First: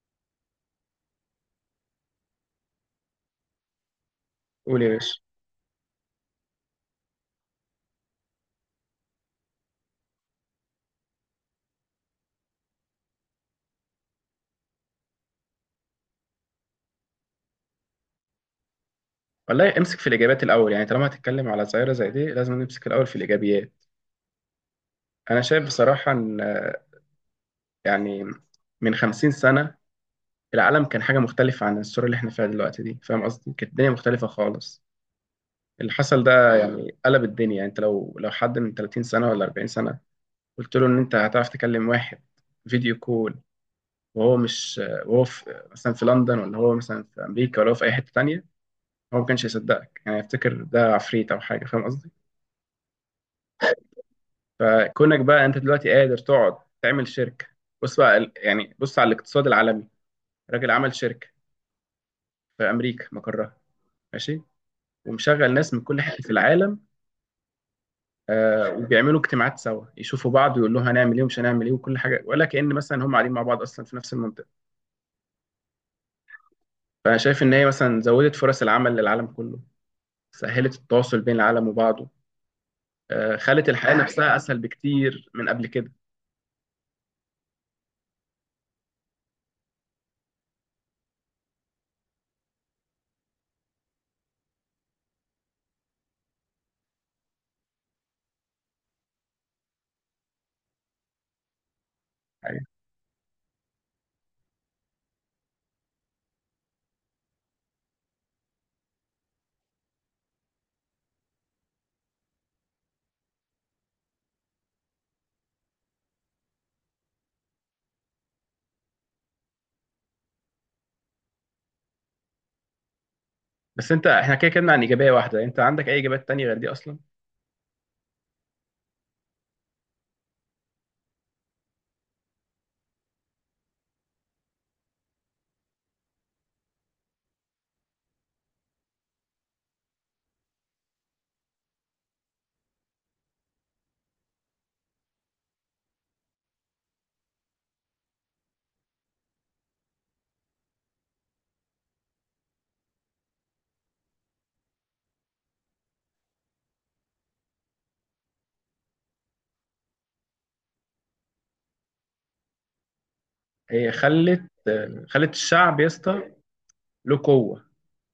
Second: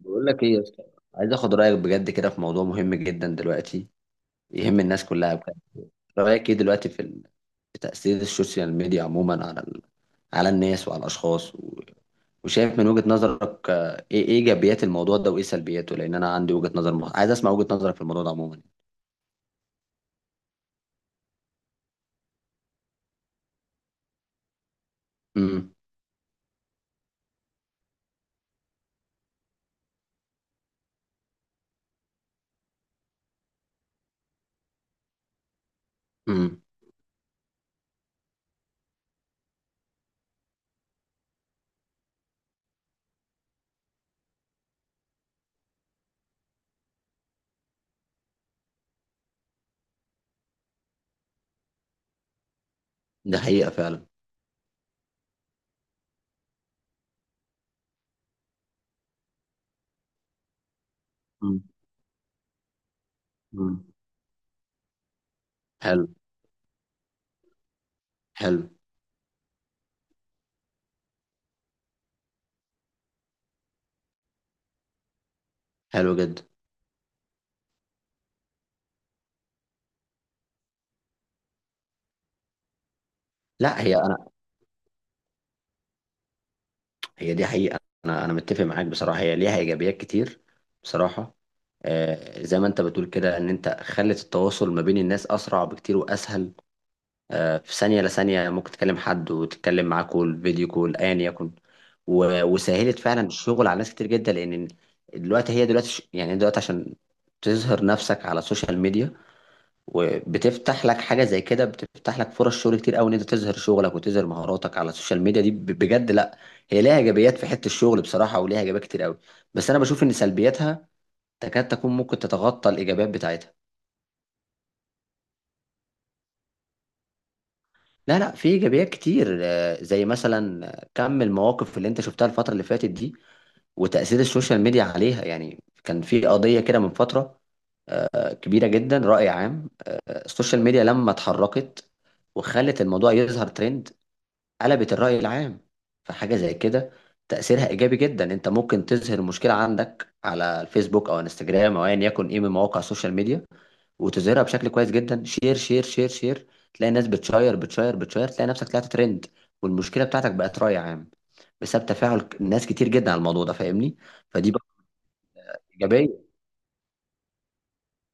بقول لك ايه يا اسطى؟ عايز اخد رايك بجد كده في موضوع مهم جدا دلوقتي، يهم قول يا الناس باشا. كلها بجد. رايك ايه دلوقتي في تاثير السوشيال ميديا عموما على الناس وعلى الاشخاص وشايف من وجهة نظرك، ايه ايجابيات الموضوع ده وايه سلبياته؟ لان انا عندي وجهة نظر عايز اسمع وجهة نظرك في الموضوع ده عموما. والله امسك في الاجابات الاول، يعني طالما هتتكلم على ظاهره زي دي لازم نمسك الاول في الايجابيات. انا شايف امم. بصراحه ان يعني من 50 سنه العالم كان حاجه مختلفه عن الصوره اللي احنا فيها دلوقتي دي، فاهم قصدي؟ كانت الدنيا مختلفه خالص. اللي حصل ده امم. يعني قلب الدنيا. يعني انت لو حد من 30 سنه ولا 40 سنه قلت له ان انت هتعرف تكلم واحد فيديو كول وهو مش وهو في مثلا في لندن ولا هو مثلا في امريكا ولا هو في اي حته تانيه، هو ما كانش هيصدقك، يعني يفتكر ده عفريت او حاجه، فاهم. ده حقيقة فعلا. فكونك بقى انت دلوقتي قادر تقعد تعمل شركه، بص بقى يعني بص على الاقتصاد العالمي. راجل عمل شركه امم. في امريكا مقرها، امم. ماشي، ومشغل ناس من كل حلو. حته في العالم. حلو. وبيعملوا اجتماعات سوا يشوفوا بعض ويقول له هنعمل ايه ومش هنعمل ايه وكل حاجه، ولا كأن مثلا هم قاعدين مع بعض اصلا في نفس المنطقه. حلو جدا. فانا شايف ان هي مثلا زودت فرص العمل للعالم كله، سهلت التواصل بين العالم وبعضه. خلت لا، الحياه هي نفسها اسهل بكتير من قبل كده. هي دي حقيقة. أنا متفق معاك بصراحة، هي ليها إيجابيات كتير بصراحة. آه، زي ما أنت بتقول كده إن أنت خلت التواصل ما بين الناس أسرع بكتير وأسهل. في ثانية لثانية ممكن تكلم حد وتتكلم معاه كول فيديو كول أيا يكن. و- يعني. وسهلت فعلا الشغل على ناس كتير جدا، لأن دلوقتي هي دلوقتي يعني دلوقتي عشان تظهر نفسك على السوشيال ميديا، وبتفتح لك حاجه زي كده، بتفتح لك فرص شغل كتير قوي ان انت تظهر شغلك وتظهر مهاراتك على السوشيال ميديا دي، بجد لا، هي ليها ايجابيات في حته الشغل بصراحه، وليها ايجابيات كتير قوي. بس انا بشوف ان سلبياتها تكاد تكون ممكن تتغطى الايجابيات بتاعتها. بس انت احنا كده كده عن ايجابيه واحده، انت عندك اي ايجابيات تانية غير دي اصلا؟ لا، لا، في ايجابيات كتير. زي مثلا كم المواقف اللي انت شفتها الفتره اللي فاتت دي وتاثير السوشيال ميديا عليها. يعني كان في قضيه كده من فتره، كبيره جدا، راي عام. السوشيال ميديا لما اتحركت وخلت الموضوع يظهر ترند، قلبت الرأي العام. فحاجة زي كده تأثيرها إيجابي جدا. أنت ممكن تظهر المشكلة عندك على الفيسبوك أو انستجرام أو أيا يكن إيه من مواقع السوشيال ميديا وتظهرها بشكل كويس جدا. شير شير شير شير، تلاقي الناس بتشير بتشير بتشير، تلاقي نفسك طلعت ترند والمشكلة بتاعتك بقت رأي عام، بسبب تفاعل ناس كتير جدا على الموضوع ده. هي فاهمني؟ خلت فدي بقى خلت الشعب يا اسطى إيجابية. له قوه،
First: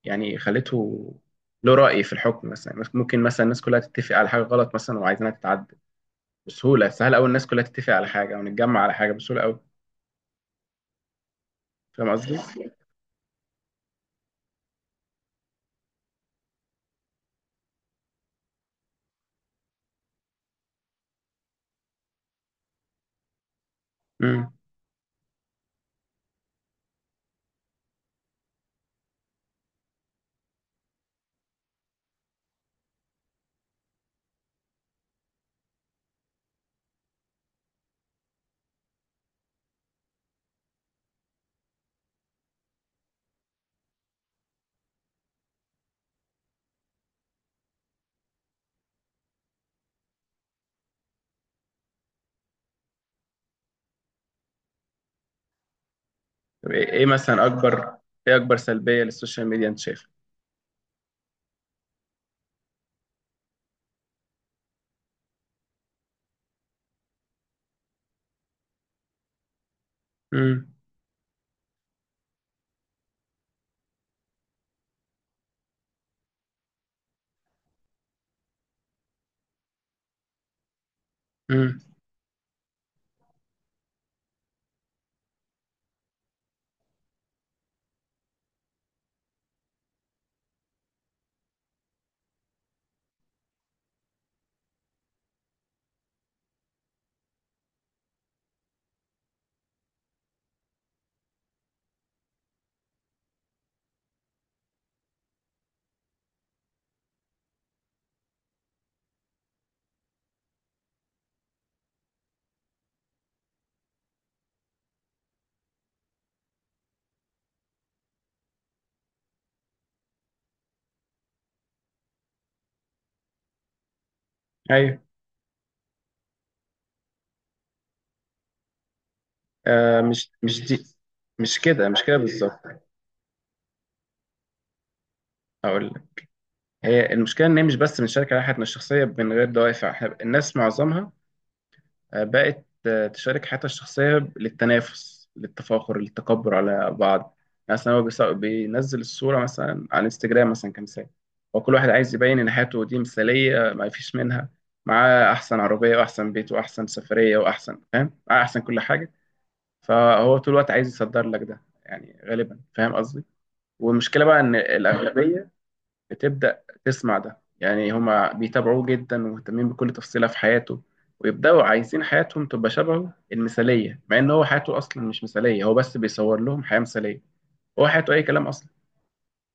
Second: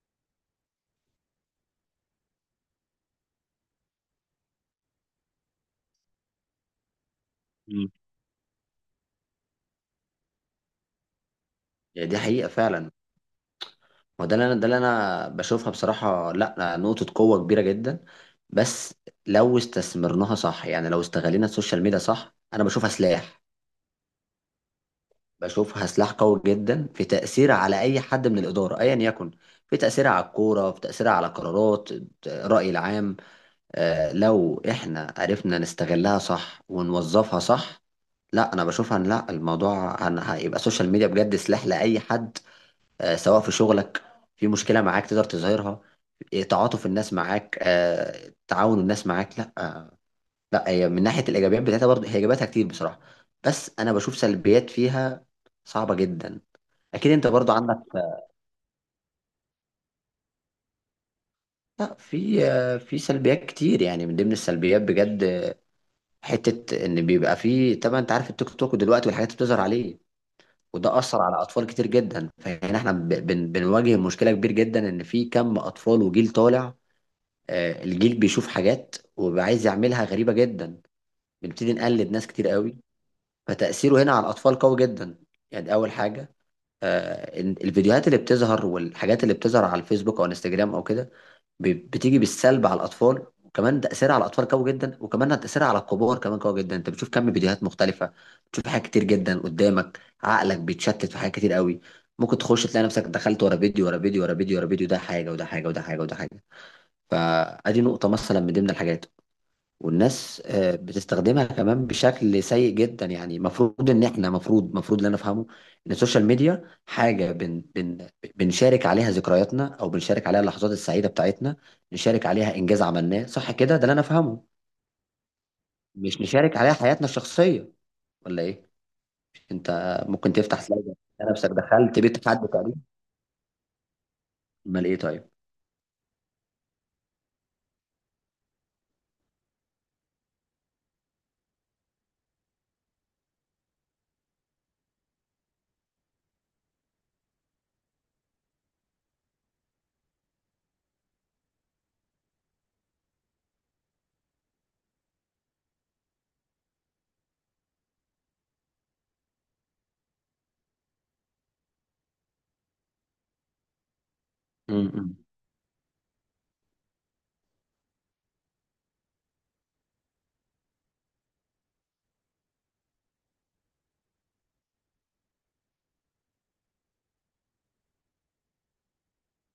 يعني خلته له راي في الحكم. مثلا ممكن مثلا الناس كلها تتفق على حاجه غلط مثلا وعايزينها تتعدل بسهوله. سهل قوي الناس كلها مم. تتفق على حاجه ونتجمع على حاجه بسهوله قوي. يعني فاهم دي قصدي؟ حقيقة فعلا. هو ده اللي انا بشوفها بصراحه، لا نقطه قوه كبيره جدا. بس لو استثمرناها صح، يعني لو استغلينا السوشيال ميديا صح، انا بشوفها سلاح. امم. بشوفها سلاح قوي جدا في تاثيرها على اي حد من الاداره ايا يكن، في تاثيرها على الكوره، في تاثيرها على قرارات الراي العام. لو احنا عرفنا نستغلها صح ونوظفها صح، لا انا بشوفها إن لا الموضوع هيبقى السوشيال ميديا بجد سلاح لاي حد. سواء في شغلك، في مشكلة معاك تقدر تظهرها، تعاطف الناس معاك، تعاون الناس معاك. لا، لا، هي من ناحية الإيجابيات بتاعتها برضه هي إيجابياتها كتير بصراحة. بس أنا بشوف سلبيات فيها صعبة جدا. طب، أكيد أنت برضه عندك. ايه اكبر سلبيه للسوشيال ميديا انت شايفها؟ لا، في في سلبيات كتير. يعني من ضمن السلبيات بجد حتة إن بيبقى في، طبعا أنت عارف التيك توك دلوقتي والحاجات اللي بتظهر عليه، امم. وده أثر على أطفال كتير جدا. فهنا إحنا بنواجه مشكلة كبير جدا، إن في كم أطفال وجيل طالع. الجيل بيشوف حاجات وبيبقى عايز يعملها غريبة جدا. بنبتدي امم. نقلد ناس كتير قوي. فتأثيره هنا على الأطفال قوي جدا. يعني دي أول حاجة. إن الفيديوهات اللي بتظهر والحاجات اللي بتظهر على الفيسبوك أو انستجرام أو كده بتيجي بالسلب على الأطفال. وكمان تأثيرها على الأطفال قوي جدا، وكمان تأثيرها على الكبار كمان قوي جدا. أنت بتشوف كم فيديوهات مختلفة، بتشوف حاجات كتير جدا قدامك، عقلك بيتشتت في حاجات كتير قوي. ممكن تخش تلاقي نفسك دخلت ورا فيديو ورا فيديو ورا فيديو ورا فيديو، ده حاجة وده حاجة وده حاجة وده حاجة. فأدي نقطة مثلا من ضمن الحاجات. والناس بتستخدمها كمان بشكل سيء جدا. يعني المفروض ان احنا مفروض اللي انا افهمه ان السوشيال ميديا حاجه بن بن بنشارك عليها ذكرياتنا، او بنشارك عليها اللحظات السعيده بتاعتنا، نشارك عليها انجاز عملناه صح كده. ده اللي انا افهمه، ايوه. مش نشارك عليها حياتنا الشخصيه. ولا ايه انت؟ آه، مش ممكن مش تفتح سلايد دي. تلاقي نفسك مش كده، دخلت مش كده بيت حد تقريبا. بالظبط. امال ايه طيب؟ هقول لك. هي المشكله ان هي مش بس بنشارك على حياتنا الشخصيه من غير دوافع، الناس معظمها بقت تشارك حياتها الشخصية للتنافس للتفاخر للتكبر على بعض. يعني مثلا هو بينزل الصورة مثلا على الانستجرام مثلا كمثال. هو كل واحد عايز يبين إن حياته دي مثالية ما فيش منها، معاه أحسن عربية وأحسن بيت وأحسن سفرية وأحسن فاهم، معاه أحسن كل حاجة. فهو طول الوقت عايز يصدر لك ده يعني غالبا، فاهم قصدي؟ والمشكلة بقى إن امم. الأغلبية بتبدأ تسمع ده، يعني هما بيتابعوه جدا ومهتمين بكل تفصيلة في حياته، ويبدأوا عايزين حياتهم تبقى شبهه المثالية مع إن هو حياته أصلا مش مثالية، هو بس بيصور لهم حياة مثالية. هو حياته أي كلام أصلا.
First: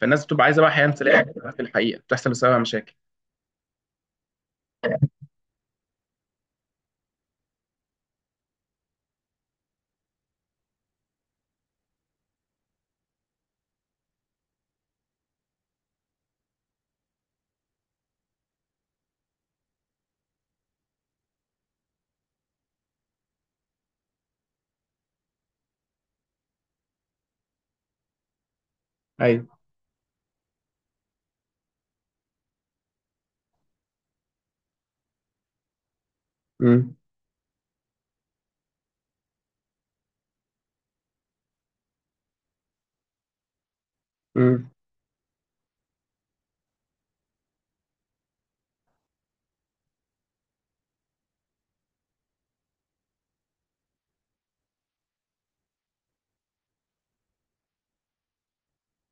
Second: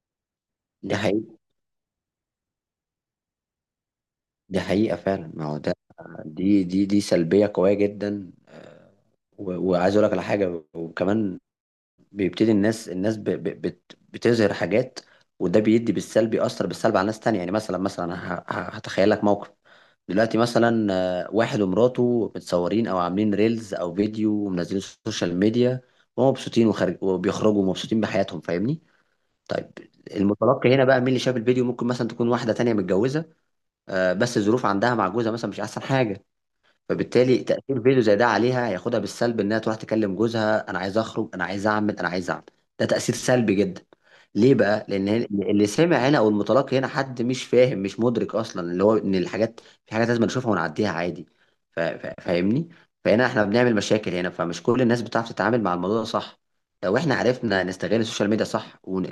فالناس بتبقى عايزة بقى حياة دي مثالية، حقيقة. في الحقيقة بتحصل بسببها مشاكل. دي حقيقة فعلا. ما هو ده، دي سلبية قوية جدا. و- وعايز اقول لك على حاجة وكمان بيبتدي الناس بتظهر حاجات، وده بيدي بالسلب، يأثر بالسلب على ناس تانية. يعني مثلا هتخيل لك موقف دلوقتي مثلا، واحد ومراته متصورين او عاملين ريلز او فيديو ومنزلين السوشيال ميديا ومبسوطين وخارج وبيخرجوا مبسوطين بحياتهم. فاهمني؟ أيوه. طيب، المتلقي هنا بقى مين اللي شاف الفيديو؟ ممكن مثلا تكون واحدة تانية متجوزة، بس الظروف عندها مع جوزها مثلا مش احسن حاجه. امم. فبالتالي تاثير فيديو زي ده عليها هياخدها بالسلب، انها تروح تكلم جوزها انا عايز اخرج، انا عايز اعمل، انا عايز اعمل. ده تاثير سلبي جدا. ليه امم. بقى؟ لان اللي سمع هنا او المتلقي هنا حد مش فاهم، مش مدرك اصلا اللي هو ان الحاجات، في حاجات لازم نشوفها ونعديها عادي. فاهمني؟ فهنا احنا بنعمل مشاكل هنا. فمش كل الناس بتعرف تتعامل مع الموضوع ده صح. لو احنا عرفنا نستغل السوشيال ميديا صح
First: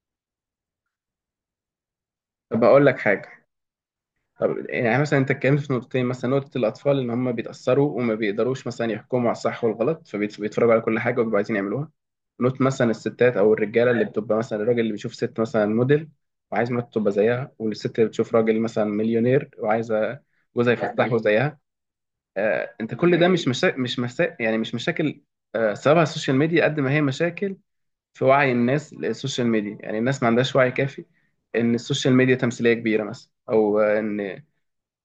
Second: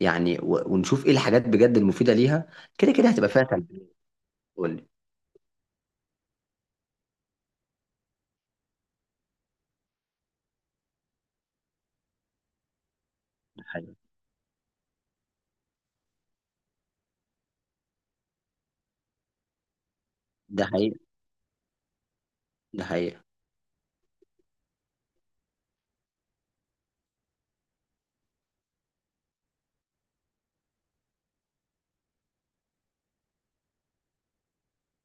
يعني ونشوف ايه الحاجات بجد المفيده ليها، طب أقول كده لك كده هتبقى فيها حاجة. طب سلبيات. يعني مثلا انت اتكلمت في نقطتين، مثلا نقطه الاطفال ان هم بيتاثروا وما بيقدروش مثلا يحكموا على الصح والغلط فبيتفرجوا على كل حاجه وبيبقوا عايزين يعملوها. نقطه مثلا الستات او ده الرجاله، حقيقي. اللي بتبقى مثلا الراجل اللي بيشوف ست مثلا موديل وعايز مراته تبقى زيها، والست اللي بتشوف راجل مثلا مليونير وعايزه ده جوزها حقيقي. يفسحه زيها. آه، ده انت كل حقيقي. ده مش مشا... مش مسا... يعني مش مشاكل. سببها السوشيال ميديا، قد ما هي مشاكل في وعي الناس للسوشيال ميديا. يعني الناس ما عندهاش وعي كافي ان السوشيال ميديا تمثيليه كبيره مثلا، او ان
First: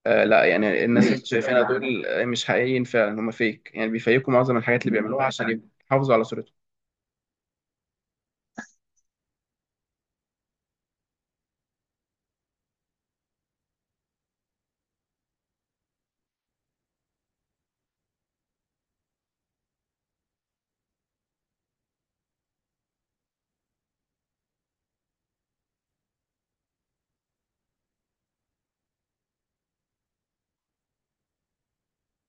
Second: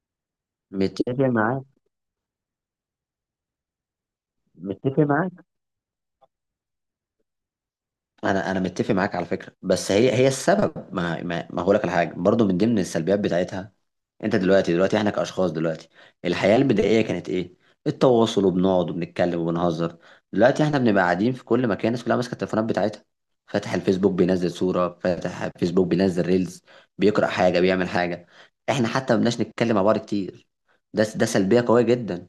لا، يعني الناس متفق اللي شايفينها معاك. دول مش حقيقيين فعلا، هم فيك، يعني بيفيكوا معظم الحاجات اللي متفق بيعملوها معاك. عشان يحافظوا على صورتهم. انا متفق معاك على فكره. بس هي هي السبب، ما هقول لك على حاجه برضو من ضمن السلبيات بتاعتها. انت دلوقتي دلوقتي احنا كاشخاص دلوقتي، الحياه البدائيه كانت ايه؟ التواصل، وبنقعد وبنتكلم وبنهزر. دلوقتي احنا بنبقى قاعدين في كل مكان، الناس كلها ماسكه التليفونات بتاعتها، فاتح الفيسبوك بينزل صوره، فاتح الفيسبوك بينزل ريلز، بيقرا حاجه، بيعمل حاجه. احنا حتى ما بناش نتكلم مع بعض كتير. ده ده سلبيه قويه جدا.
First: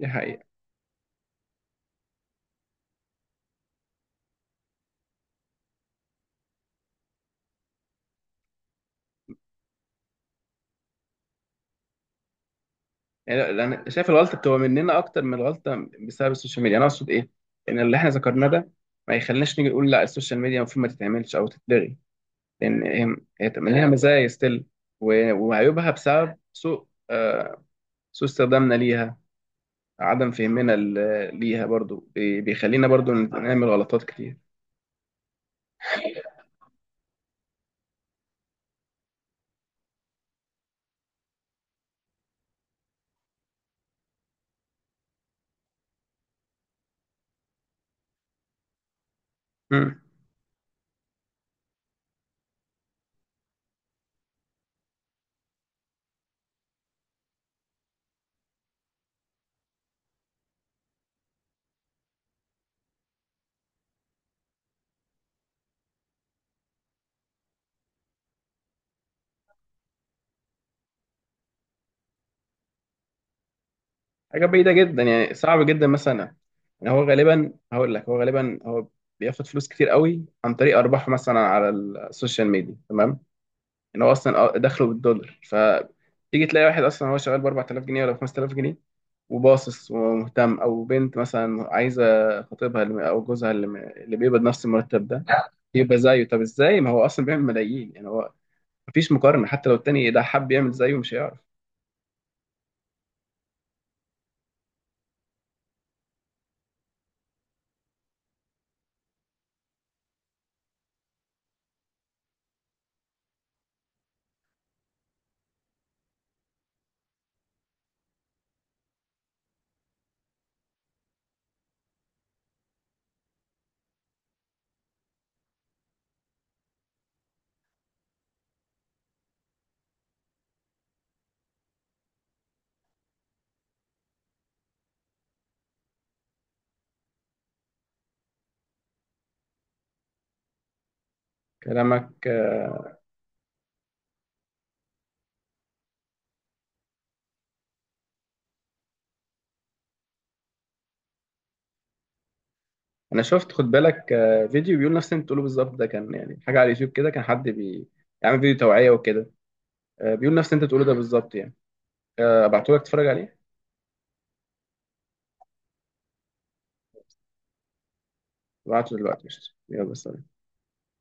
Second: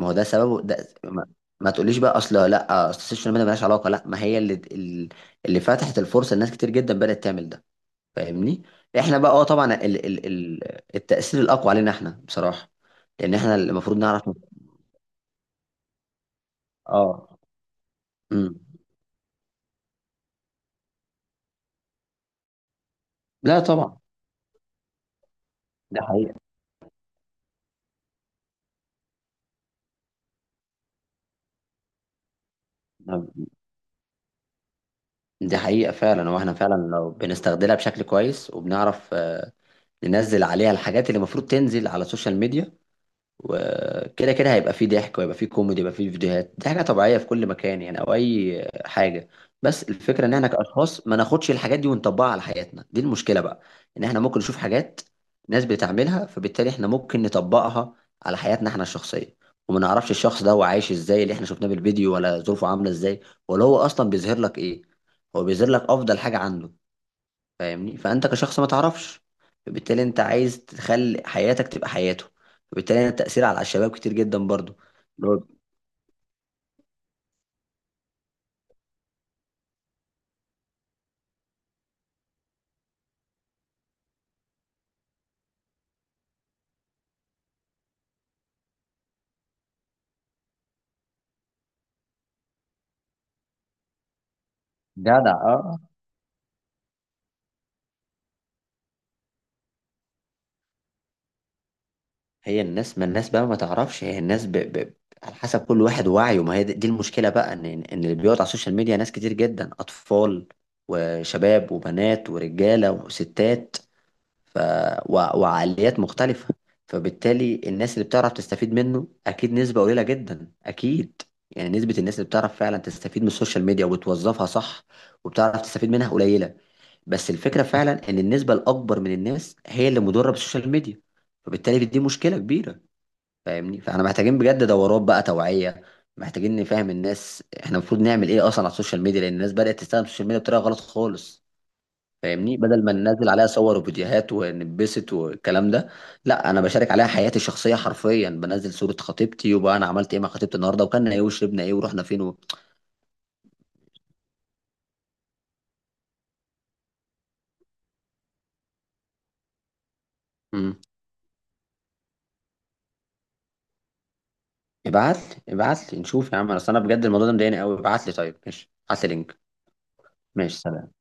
دي هو ده حقيقة. سببه ده، ما تقوليش بقى اصل لا، اصل السوشيال ميديا ملهاش علاقه. لا، ما هي اللي فتحت الفرصه لناس كتير جدا بدات تعمل ده. فاهمني؟ احنا بقى اه طبعا ال ال ال التاثير الاقوى علينا احنا بصراحه، لان يعني احنا اللي لأن المفروض شايف نعرف. الغلطة بتبقى مننا أكتر من الغلطة بسبب السوشيال ميديا. أنا أقصد إيه؟ اه. إن اللي إحنا ذكرناه امم. ده ما يخليناش نيجي نقول لا، السوشيال ميديا المفروض ما تتعملش أو تتلغي، لأن هي هي لا تبقى ليها طبعا. مزايا ستيل وعيوبها ده حقيقه. بسبب سوء سوء استخدامنا ليها. عدم فهمنا ليها برضو بيخلينا برضو نعمل غلطات كتير. دي حقيقه فعلا. واحنا فعلا لو بنستخدمها بشكل كويس وبنعرف ننزل عليها الحاجات اللي المفروض تنزل على السوشيال ميديا، وكده كده هيبقى فيه ضحك، وهيبقى فيه كوميدي، هيبقى فيه فيديوهات، دي حاجة طبيعية في كل مكان يعني أو أي حاجة. بس الفكرة إن إحنا كأشخاص ما ناخدش الحاجات دي ونطبقها على حياتنا. دي المشكلة بقى، إن إحنا ممكن نشوف حاجات ناس بتعملها، فبالتالي إحنا ممكن نطبقها على حياتنا إحنا الشخصية، وما نعرفش الشخص ده هو عايش إزاي، اللي إحنا شفناه بالفيديو، ولا ظروفه عاملة إزاي، ولا هو أصلا بيظهر لك إيه. هو بيظهر لك أفضل حاجة عنده. فاهمني؟ فانت كشخص ما تعرفش، فبالتالي انت عايز تخلي حياتك تبقى حياته. فبالتالي التأثير على الشباب كتير جدا حاجه بعيده برضو. جدا، اللي يعني هو صعب جدا مثلا. يعني هو غالبا هقول لك، هو غالبا هو بياخد فلوس كتير قوي عن طريق ارباح مثلا على السوشيال ميديا، تمام، ان هو اصلا دخله بالدولار. فتيجي تلاقي واحد اصلا هو شغال ب 4000 جنيه ولا ب 5000 جنيه وباصص ومهتم، او بنت مثلا عايزه خطيبها او جوزها اللي بيقبض نفس المرتب ده جدع. اه. يبقى زيه. طب ازاي، ما هو اصلا بيعمل ملايين، يعني هو مفيش مقارنه، حتى لو التاني ده حب يعمل زيه مش هيعرف. هي الناس، ما الناس بقى ما تعرفش، هي الناس على حسب كل واحد وعيه. ما هي دي المشكلة بقى، ان اللي بيقعد على السوشيال ميديا ناس كتير جدا، اطفال وشباب وبنات ورجالة وستات. ف... وعقليات مختلفة. فبالتالي الناس اللي بتعرف تستفيد منه أكيد نسبة قليلة جدا أكيد. يعني نسبة الناس اللي بتعرف فعلا تستفيد من السوشيال ميديا وبتوظفها صح وبتعرف تستفيد منها قليلة. بس الفكرة فعلا إن النسبة الأكبر من الناس هي اللي مضرة بالسوشيال ميديا. فبالتالي دي مشكلة كبيرة. فاهمني؟ فاحنا محتاجين بجد دورات بقى توعية، محتاجين نفهم الناس احنا المفروض نعمل ايه اصلا على السوشيال ميديا. لان الناس بدأت تستخدم السوشيال ميديا بطريقة غلط خالص. كلامك. فاهمني؟ بدل ما ننزل عليها صور وفيديوهات ونتبسط والكلام ده، لا انا بشارك عليها حياتي الشخصيه حرفيا، بنزل صوره خطيبتي وبقى انا عملت ايه مع خطيبتي النهارده وكلنا ايه وشربنا ايه ورحنا فين انا شفت خد بالك فيديو بيقول نفس اللي انت بتقوله بالظبط، ده كان يعني حاجه على اليوتيوب كده، كان حد يعمل فيديو توعيه وكده، بيقول نفس اللي انت مم. بتقوله ده بالظبط يعني. ابعته لك تتفرج عليه. ابعت ابعت لي، نشوف يا عم، اصل انا بجد الموضوع ده مضايقني قوي. ابعت لي، طيب ماشي، ابعته ابعت لي دلوقتي لينك. قشطة. يلا سلام. ماشي سلام.